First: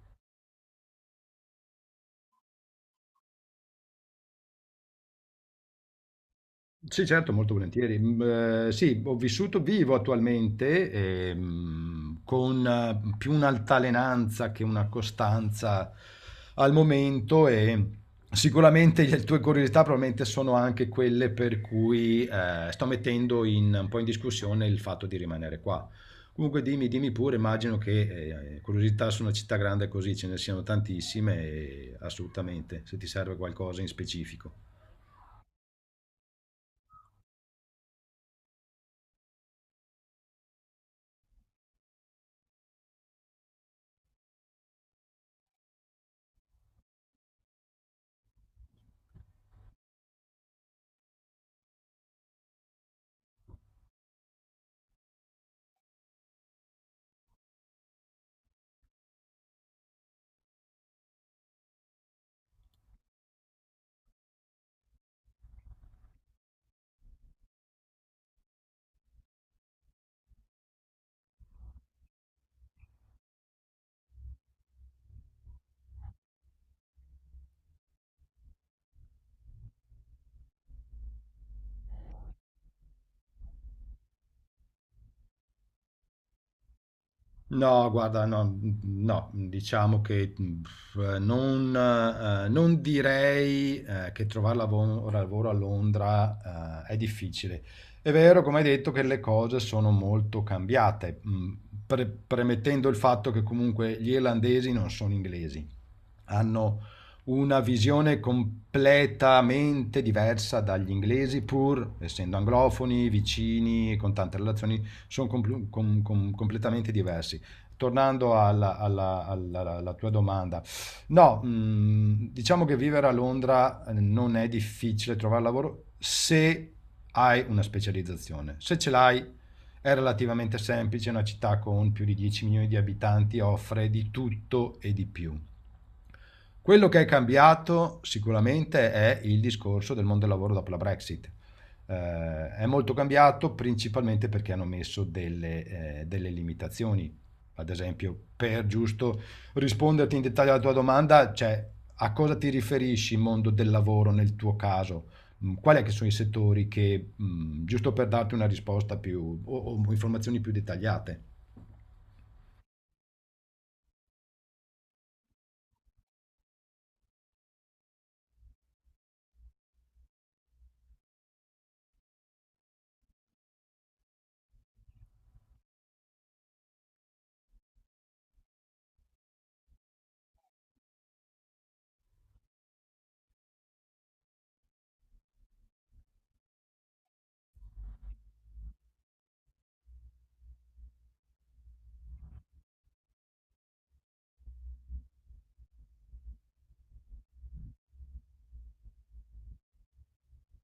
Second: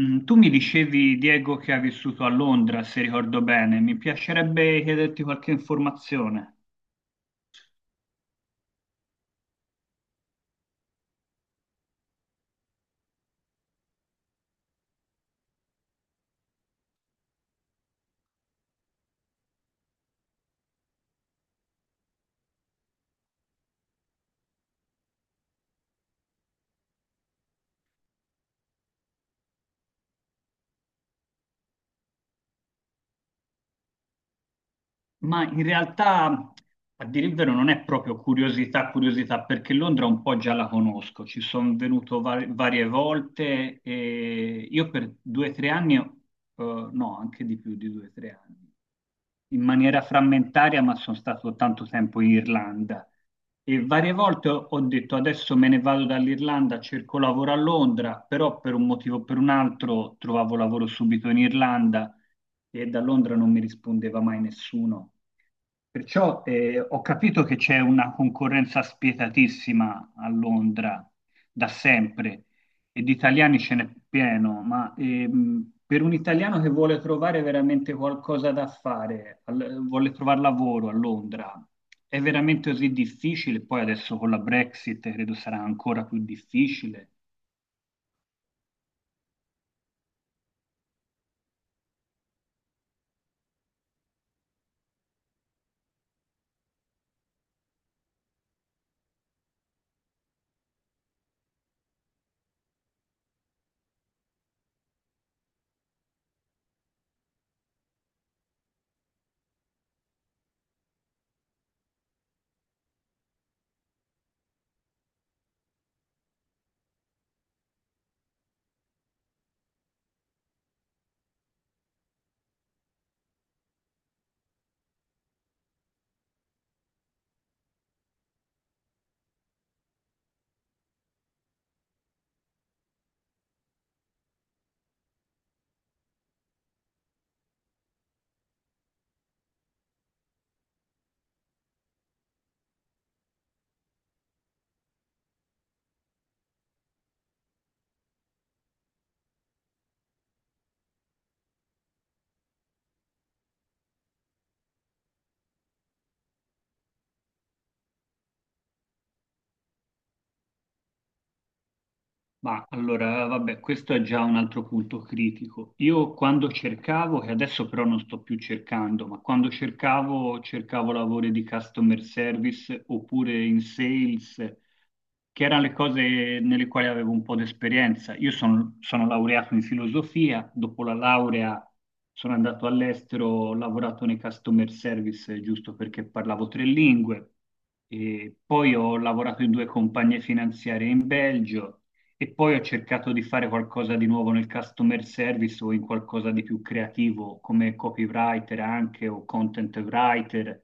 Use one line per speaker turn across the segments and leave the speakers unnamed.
Mm, tu mi dicevi, Diego, che hai vissuto a Londra, se ricordo bene. Mi piacerebbe chiederti qualche informazione,
Sì, certo, molto volentieri. Mm, sì, ho vissuto, vivo attualmente con più un'altalenanza che una costanza al momento e sicuramente le tue curiosità probabilmente sono anche quelle per cui sto mettendo un po' in discussione il fatto di rimanere qua. Comunque dimmi, dimmi pure, immagino che curiosità su una città grande così ce ne siano tantissime e assolutamente, se ti serve qualcosa in specifico.
ma in realtà, a dire il vero, non è proprio curiosità, curiosità, perché Londra un po' già la conosco. Ci sono venuto varie volte e io per due o tre anni, no, anche di più di due o tre anni, in maniera frammentaria, ma sono stato tanto tempo in Irlanda. E varie volte ho detto adesso me ne vado dall'Irlanda, cerco lavoro a Londra, però per un motivo o per un altro trovavo lavoro subito in Irlanda e da Londra non mi rispondeva mai nessuno. Perciò ho capito che c'è una concorrenza spietatissima a Londra da sempre e di italiani ce n'è pieno, ma per un italiano che vuole trovare veramente qualcosa da fare, vuole trovare lavoro a Londra, è veramente così difficile? Poi adesso con la Brexit credo sarà ancora più difficile.
No, guarda, no, no, diciamo che non direi che trovare lavoro a Londra è difficile. È vero, come hai detto, che le cose sono molto cambiate, premettendo il fatto che comunque gli irlandesi non sono inglesi, hanno una visione completamente diversa dagli inglesi, pur essendo anglofoni, vicini e con tante relazioni, sono completamente diversi. Tornando alla tua domanda, no, diciamo che vivere a Londra non è difficile trovare lavoro se hai una specializzazione. Se ce l'hai, è relativamente semplice, una città con più di 10 milioni di abitanti offre di tutto e di più. Quello che è cambiato sicuramente è il discorso del mondo del lavoro dopo la Brexit. È molto cambiato principalmente perché hanno messo delle limitazioni. Ad esempio, per giusto risponderti in dettaglio alla tua domanda, cioè a cosa ti riferisci mondo del lavoro nel tuo caso? Quali è che sono i settori che, giusto per darti una risposta più o informazioni più dettagliate?
Ma allora, vabbè, questo è già un altro punto critico. Io quando cercavo, che adesso però non sto più cercando, ma quando cercavo, cercavo lavori di customer service oppure in sales, che erano le cose nelle quali avevo un po' di esperienza. Io sono, sono laureato in filosofia, dopo la laurea sono andato all'estero, ho lavorato nei customer service giusto perché parlavo tre lingue, e poi ho lavorato in due compagnie finanziarie in Belgio. E poi ho cercato di fare qualcosa di nuovo nel customer service o in qualcosa di più creativo come copywriter anche o content writer,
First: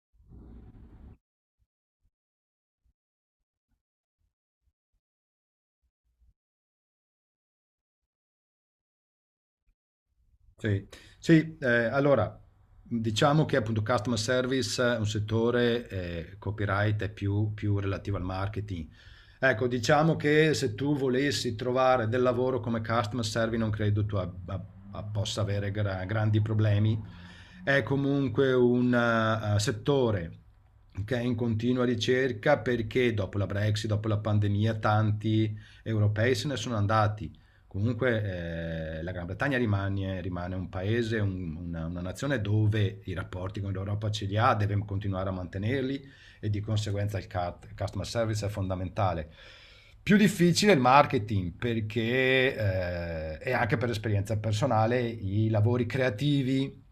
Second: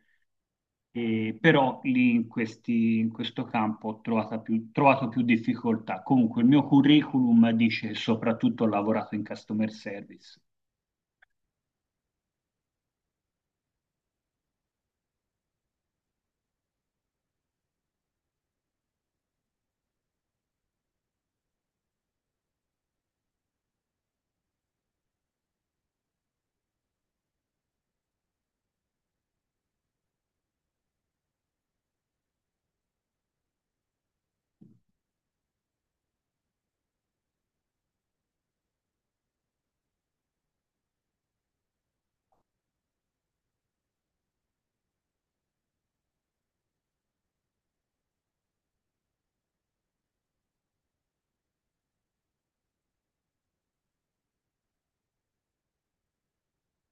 e però lì in questo campo ho trovato più difficoltà. Comunque il mio curriculum dice soprattutto ho lavorato in customer service.
Sì, sì, allora diciamo che appunto customer service è un settore, copyright è più relativo al marketing. Ecco, diciamo che se tu volessi trovare del lavoro come customer service non credo tu possa avere grandi problemi. È comunque un settore che è in continua ricerca perché dopo la Brexit, dopo la pandemia, tanti europei se ne sono andati. Comunque la Gran Bretagna rimane un paese, una nazione dove i rapporti con l'Europa ce li ha, deve continuare a mantenerli e di conseguenza il customer service è fondamentale. Più difficile il marketing perché, e anche per esperienza personale, i lavori creativi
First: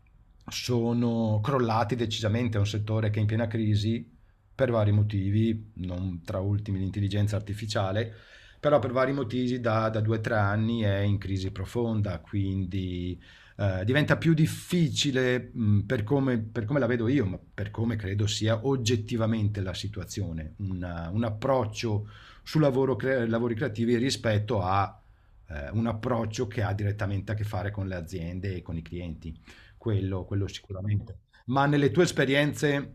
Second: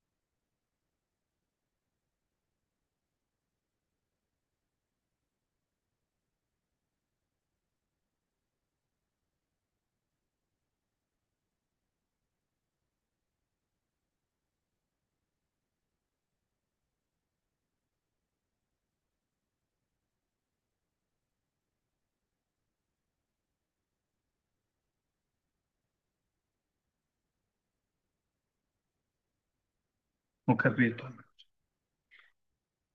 sono crollati decisamente, è un settore che è in piena crisi per vari motivi, non tra ultimi l'intelligenza artificiale, però per vari motivi da 2 o 3 anni è in crisi profonda, quindi diventa più difficile, per come la vedo io, ma per come credo sia oggettivamente la situazione, un approccio su lavori creativi rispetto a un approccio che ha direttamente a che fare con le aziende e con i clienti, quello
Ho capito.
sicuramente. Ma nelle tue esperienze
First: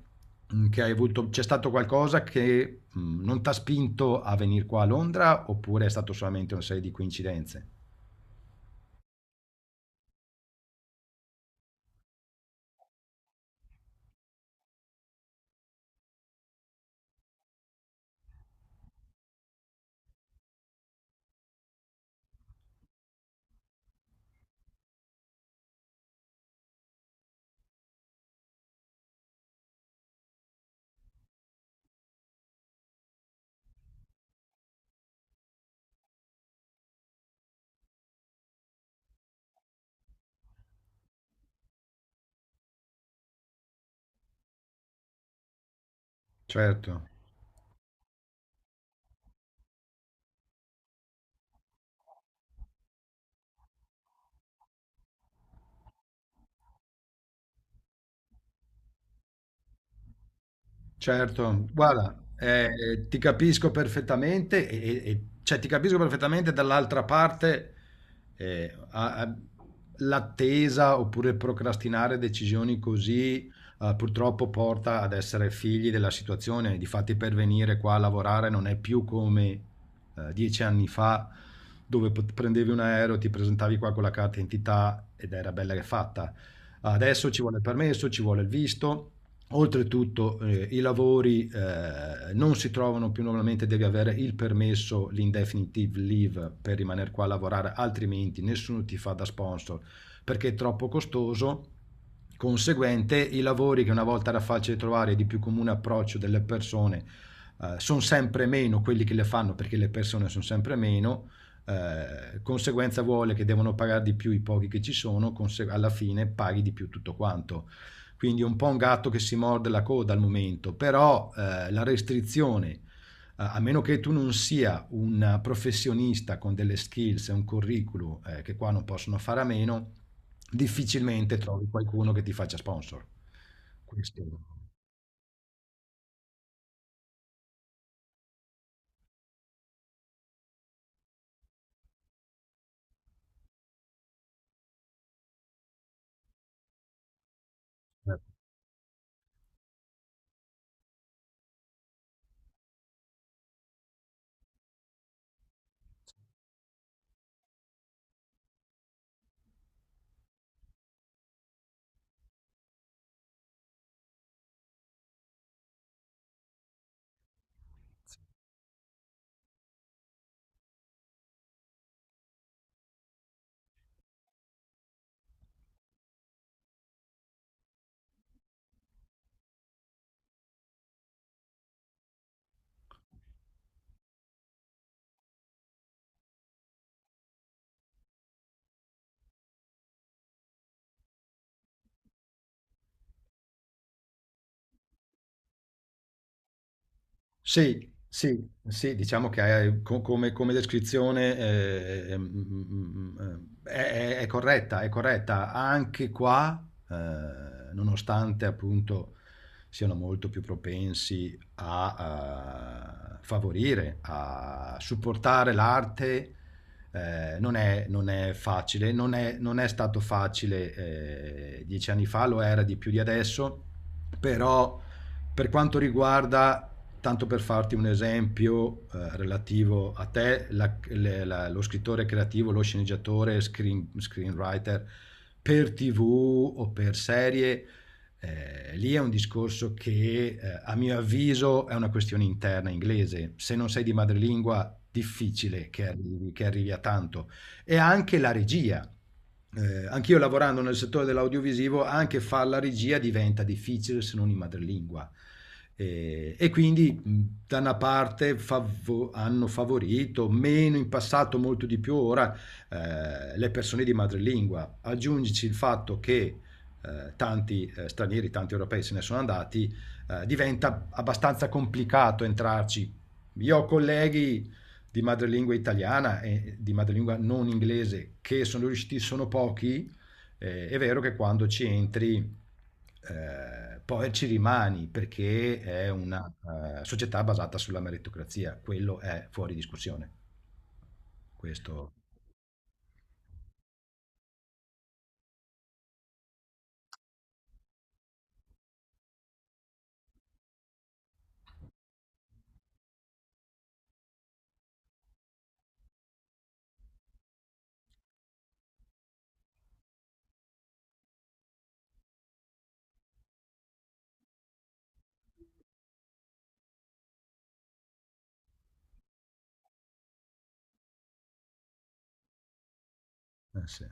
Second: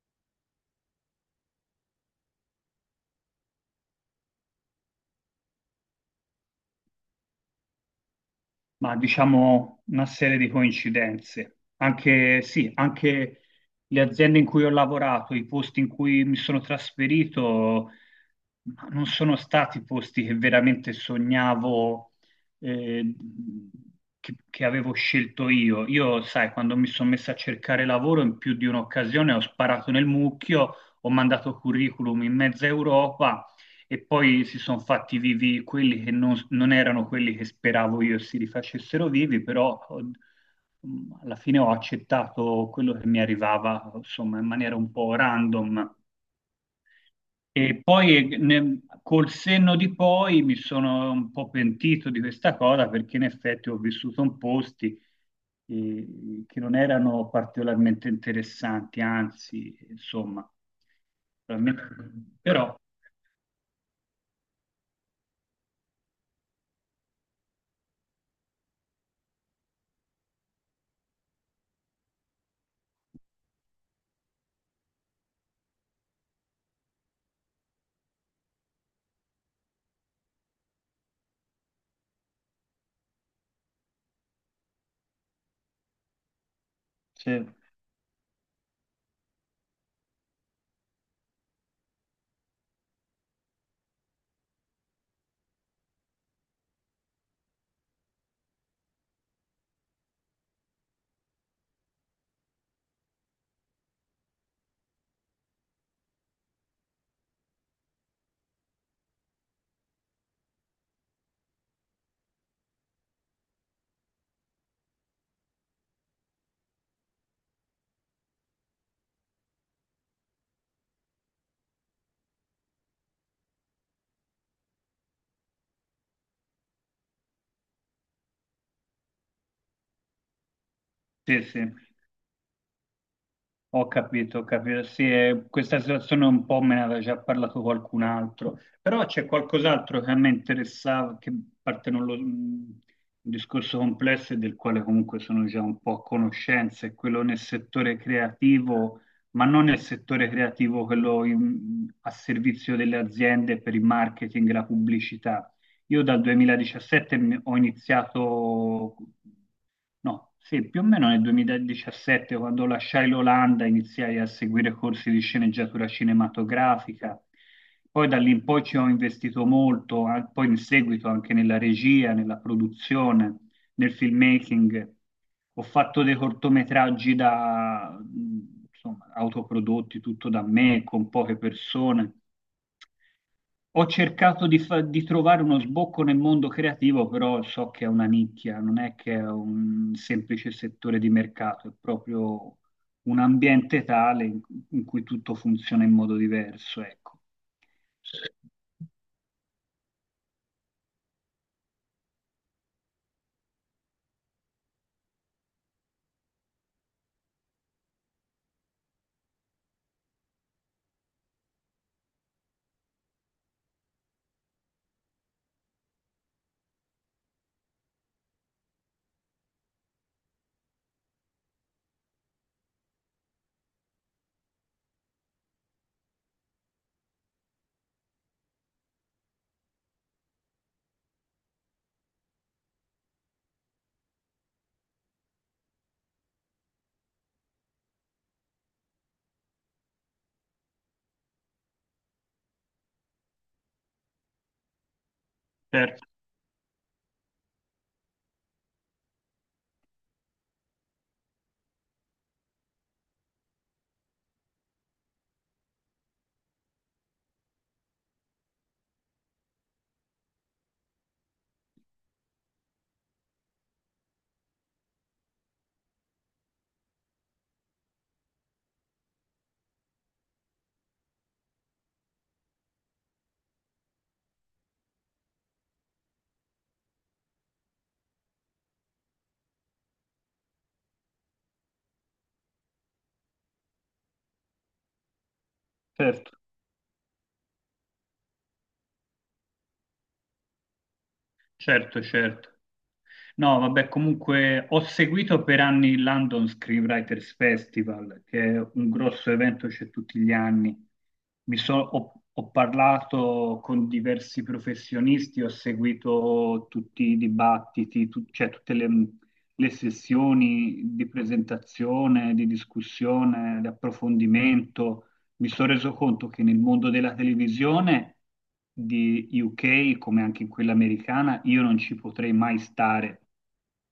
Che hai avuto, c'è stato qualcosa che, non t'ha spinto a venir qua a Londra, oppure è stato solamente un serie di coincidenze?
Ma diciamo una serie di coincidenze. Anche, sì, anche le aziende in cui ho lavorato, i posti in cui mi sono trasferito, ma non sono stati posti che veramente sognavo, eh, che avevo scelto io. Io, sai, quando mi sono messo a cercare lavoro in più di un'occasione ho sparato nel mucchio, ho mandato curriculum in mezza Europa e poi si sono fatti vivi quelli che non, non erano quelli che speravo io si rifacessero vivi, alla fine ho accettato quello che mi arrivava, insomma, in maniera un po' random.
Certo.
E poi col senno di poi mi sono un po' pentito di questa cosa perché in effetti ho vissuto in posti che non erano particolarmente interessanti, anzi, insomma,
Certo, guarda,
veramente- però
ti capisco perfettamente, cioè ti capisco perfettamente dall'altra parte, eh, a- a- l'attesa oppure procrastinare decisioni così purtroppo porta ad essere figli della situazione. Difatti per venire qua a lavorare non è più come 10 anni fa, dove prendevi un aereo, ti presentavi qua con la carta d'identità ed era bella che fatta. Adesso ci
sì,
vuole il permesso, ci vuole il visto. Oltretutto i lavori non si trovano più normalmente, devi avere il permesso, l'indefinitive leave per rimanere qua a lavorare, altrimenti nessuno ti fa da sponsor perché è troppo costoso. Conseguente, i lavori che una volta era facile trovare e di più comune approccio delle persone sono sempre meno quelli che le fanno perché le persone sono sempre meno. Conseguenza vuole che devono pagare di più i pochi che ci sono, alla fine paghi di più tutto quanto. Quindi un po' un gatto che si morde la coda al momento, però la restrizione, a meno che tu non sia un professionista con delle skills e un curriculum che qua non possono fare a meno, difficilmente
sì, sì.
trovi qualcuno che ti faccia sponsor.
Ho
Questo,
capito, ho capito. Sì, questa situazione un po' me ne aveva già parlato qualcun altro, però c'è qualcos'altro che a me interessava, che parte non lo, un discorso complesso e del quale comunque sono già un po' a conoscenza, è quello nel settore
eh.
creativo, ma non nel settore creativo, quello a servizio delle aziende per il marketing e la pubblicità. Io dal 2017 mi- ho iniziato No, sì, più o meno nel 2017, quando lasciai l'Olanda, iniziai a seguire corsi di sceneggiatura cinematografica. Poi da lì in poi ci ho investito molto, poi in seguito anche nella regia, nella produzione nel filmmaking, ho fatto dei cortometraggi da, insomma, autoprodotti, tutto da me, con poche persone. Ho cercato di, di trovare uno sbocco nel mondo creativo, però so che è una nicchia, non è che è un semplice settore di mercato, è proprio un ambiente tale in, in cui tutto funziona in modo diverso, ecco.
Sì, sì, sì, diciamo che come descrizione eh, mm, mm, è corretta, è corretta. Anche qua, nonostante appunto siano molto più propensi a, favorire, a supportare l'arte, non è facile, non è stato facile 10 anni fa, lo era di più di adesso, però per quanto riguarda, tanto per farti un esempio relativo a te, lo scrittore creativo, lo sceneggiatore, screenwriter per TV o per serie, lì è un discorso che a mio avviso è una questione interna inglese. Se non sei di madrelingua, difficile che
Certo.
arrivi, che arrivi a tanto. E anche la regia, anch'io lavorando nel settore dell'audiovisivo, anche fare la regia diventa difficile se non in madrelingua. Quindi da una parte hanno favorito, meno in passato, molto di più ora, le persone di madrelingua. Aggiungici il fatto che tanti stranieri, tanti europei se ne sono andati, diventa abbastanza complicato entrarci. Io ho colleghi di madrelingua italiana e di madrelingua non inglese che sono riusciti, sono pochi, è vero che quando ci entri poi ci rimani perché è una
Certo.
società basata sulla meritocrazia, quello è fuori discussione. Questo,
Certo, certo. No, vabbè, comunque ho seguito per anni il London Screenwriters Festival, che è un grosso evento, c'è tutti gli anni. Ho, ho parlato con diversi professionisti, ho seguito tutti i dibattiti, cioè tutte le sessioni di presentazione, di discussione, di approfondimento. Mi sono reso conto che nel mondo della televisione di UK, come anche in quella americana, io non ci potrei mai stare,
eh sì,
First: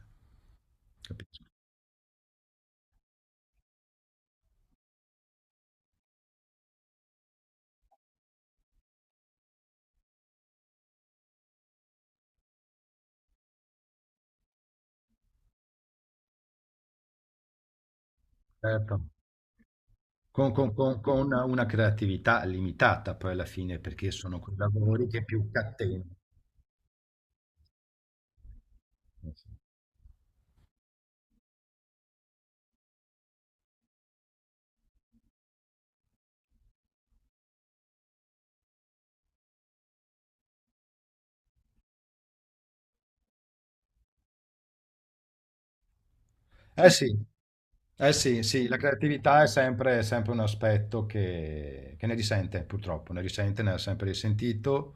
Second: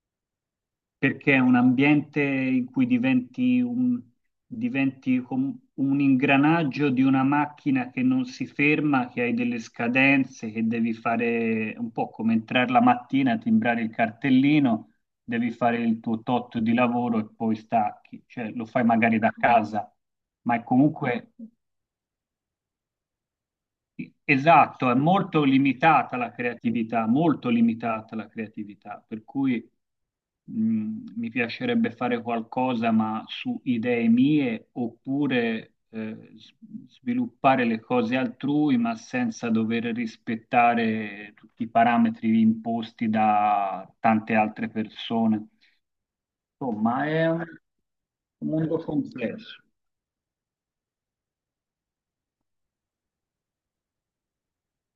perché è
capisco.
un ambiente in cui diventi un, un ingranaggio di una macchina che non si ferma, che hai delle scadenze, che devi fare un po' come entrare la mattina, timbrare il cartellino, devi fare il tuo tot di lavoro e poi stacchi, cioè lo fai
Certo.
magari da casa
Con,
ma è
con- con- con
comunque
una, una creatività limitata poi alla fine, perché sono quei
esatto, è
lavori che
molto
più catena.
limitata la creatività, molto limitata la creatività, per
Eh sì,
cui mi piacerebbe fare qualcosa ma su idee mie oppure sviluppare le cose altrui ma senza dover rispettare tutti i parametri imposti da tante altre persone.
eh
Insomma, è
sì. Eh sì,
un
sì, la
mondo
creatività è
complesso.
sempre, è sempre un aspetto che ne risente, purtroppo, ne risente, ne ha sempre risentito.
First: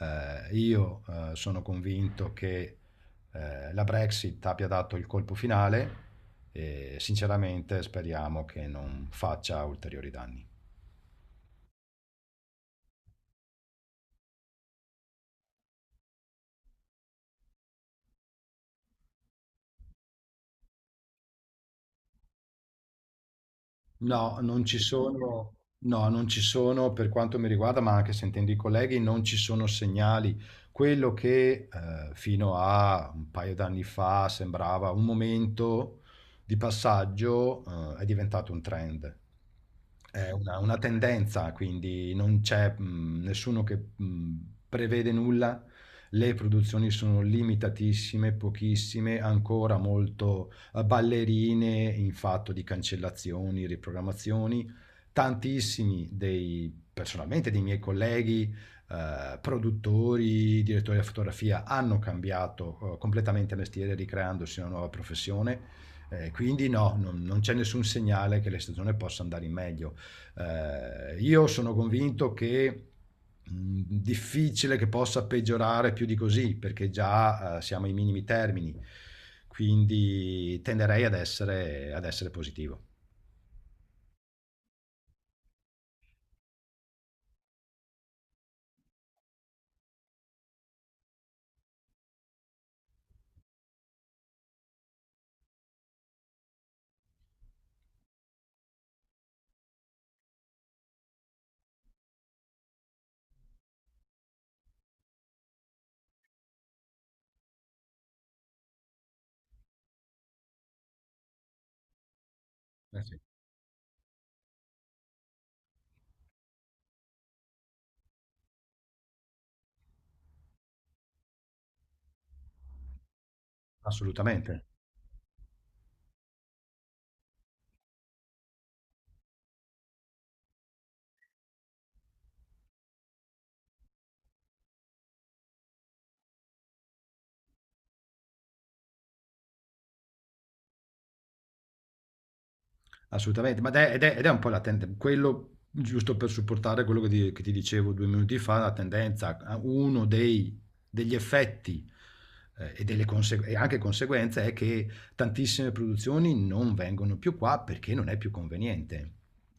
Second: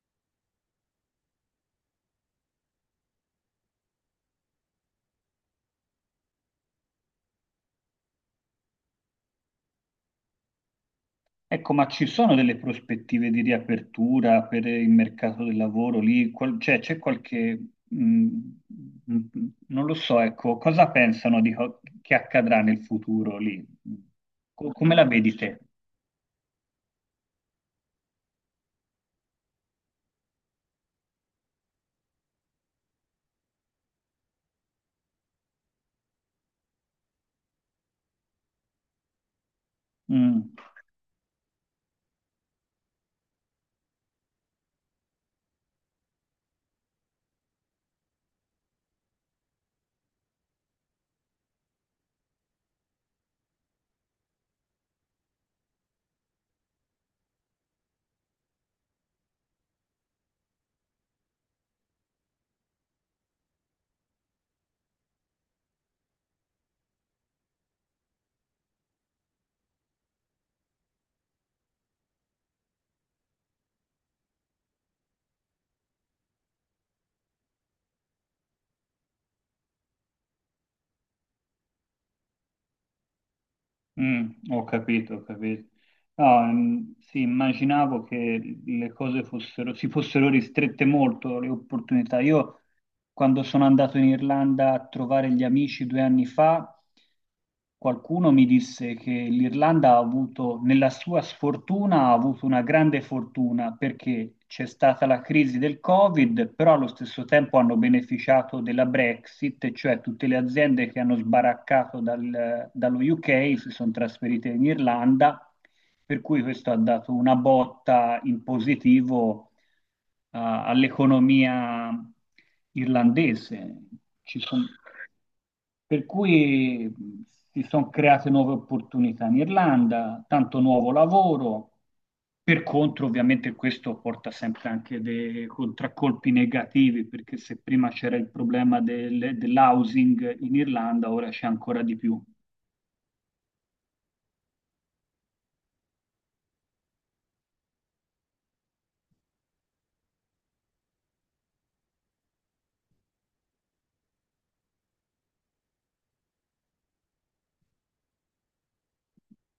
Io sono convinto che la Brexit abbia dato il colpo finale e sinceramente speriamo che non faccia ulteriori danni.
Ecco, ma ci sono delle prospettive di riapertura per il mercato del lavoro lì? Cioè, c'è qualche... mh, non lo so, ecco, cosa pensano di che accadrà nel futuro lì?
No, non ci
Come la vedi
sono,
te?
no, non ci sono per quanto mi riguarda, ma anche sentendo i colleghi, non ci sono segnali. Quello che fino a un paio d'anni fa sembrava un momento di passaggio è diventato un trend. È
Mm,
una tendenza, quindi non c'è nessuno che prevede nulla. Le produzioni sono limitatissime, pochissime, ancora molto ballerine in fatto di cancellazioni, riprogrammazioni. Tantissimi dei, personalmente, dei miei colleghi, produttori, direttori di fotografia, hanno cambiato completamente mestiere, ricreandosi una nuova professione. Quindi no, non c'è nessun segnale che la stagione possa andare in meglio. Io sono convinto che difficile che possa peggiorare più di così, perché già siamo ai minimi termini, quindi tenderei ad essere positivo.
mm, ho capito, ho capito. No, mm, sì, immaginavo che le cose fossero, si fossero ristrette molto, le opportunità. Io quando sono andato in Irlanda a trovare gli amici due anni fa, qualcuno mi disse che l'Irlanda ha avuto, nella sua sfortuna, ha avuto una grande fortuna perché c'è stata la crisi del Covid, però allo stesso tempo hanno beneficiato della Brexit, e cioè tutte le aziende che hanno sbaraccato dallo
Eh sì,
UK si sono trasferite in Irlanda, per cui questo ha dato una botta in positivo all'economia irlandese, ci
assolutamente.
son- per cui si sono create nuove opportunità in Irlanda, tanto nuovo lavoro. Per contro, ovviamente, questo porta sempre anche dei contraccolpi negativi, perché se prima c'era il problema dell'housing in Irlanda, ora c'è ancora di più.
Assolutamente, ma ed è un po' la tendenza, quello giusto per supportare quello che ti dicevo 2 minuti fa, la tendenza, degli effetti e anche conseguenze è che tantissime produzioni non vengono più qua perché non è più conveniente.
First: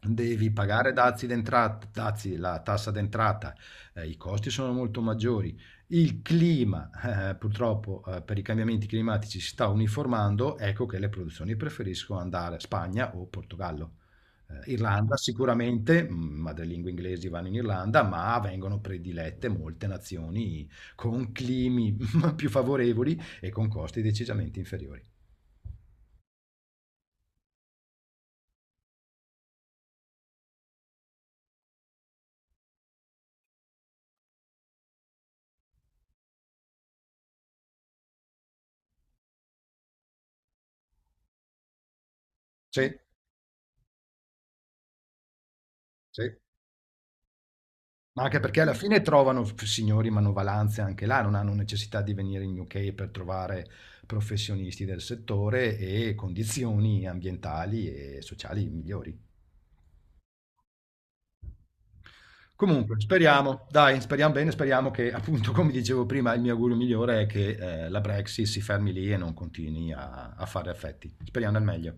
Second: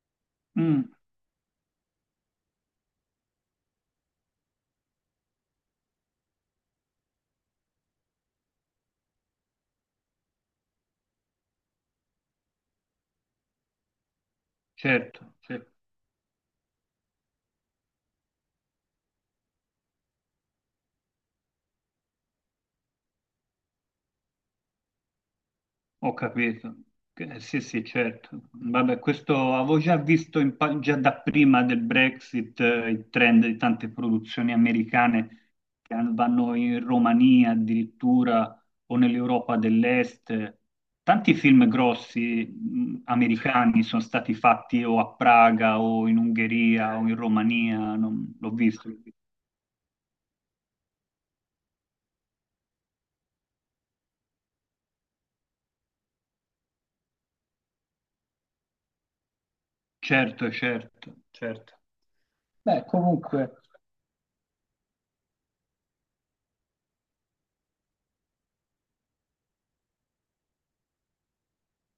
Devi
Mm,
pagare dazi d'entrata, dazi, la tassa d'entrata, i costi sono molto maggiori, il clima, purtroppo, per i cambiamenti climatici si sta uniformando, ecco che le produzioni preferiscono andare a Spagna o Portogallo. Irlanda
certo, certo.
sicuramente, madrelingua inglesi vanno in Irlanda, ma vengono predilette molte nazioni con climi più favorevoli e con costi decisamente inferiori.
Ho capito. Sì, sì, certo. Vabbè, questo avevo già visto già da prima del Brexit, il trend di tante produzioni americane vanno in Romania addirittura o nell'Europa dell'Est. Tanti film grossi,
Sì,
americani sono stati fatti o a Praga o in
sì.
Ungheria o in Romania,
Ma anche
l'ho
perché alla
visto.
fine trovano f signori manovalanze anche là, non hanno necessità di venire in UK per trovare professionisti del settore e condizioni ambientali e sociali migliori.
Certo, certo, certo. Beh,
Comunque,
comunque.
speriamo, dai, speriamo bene, speriamo che appunto, come dicevo prima, il mio augurio migliore è che la Brexit si fermi lì e non continui a fare effetti. Speriamo nel meglio.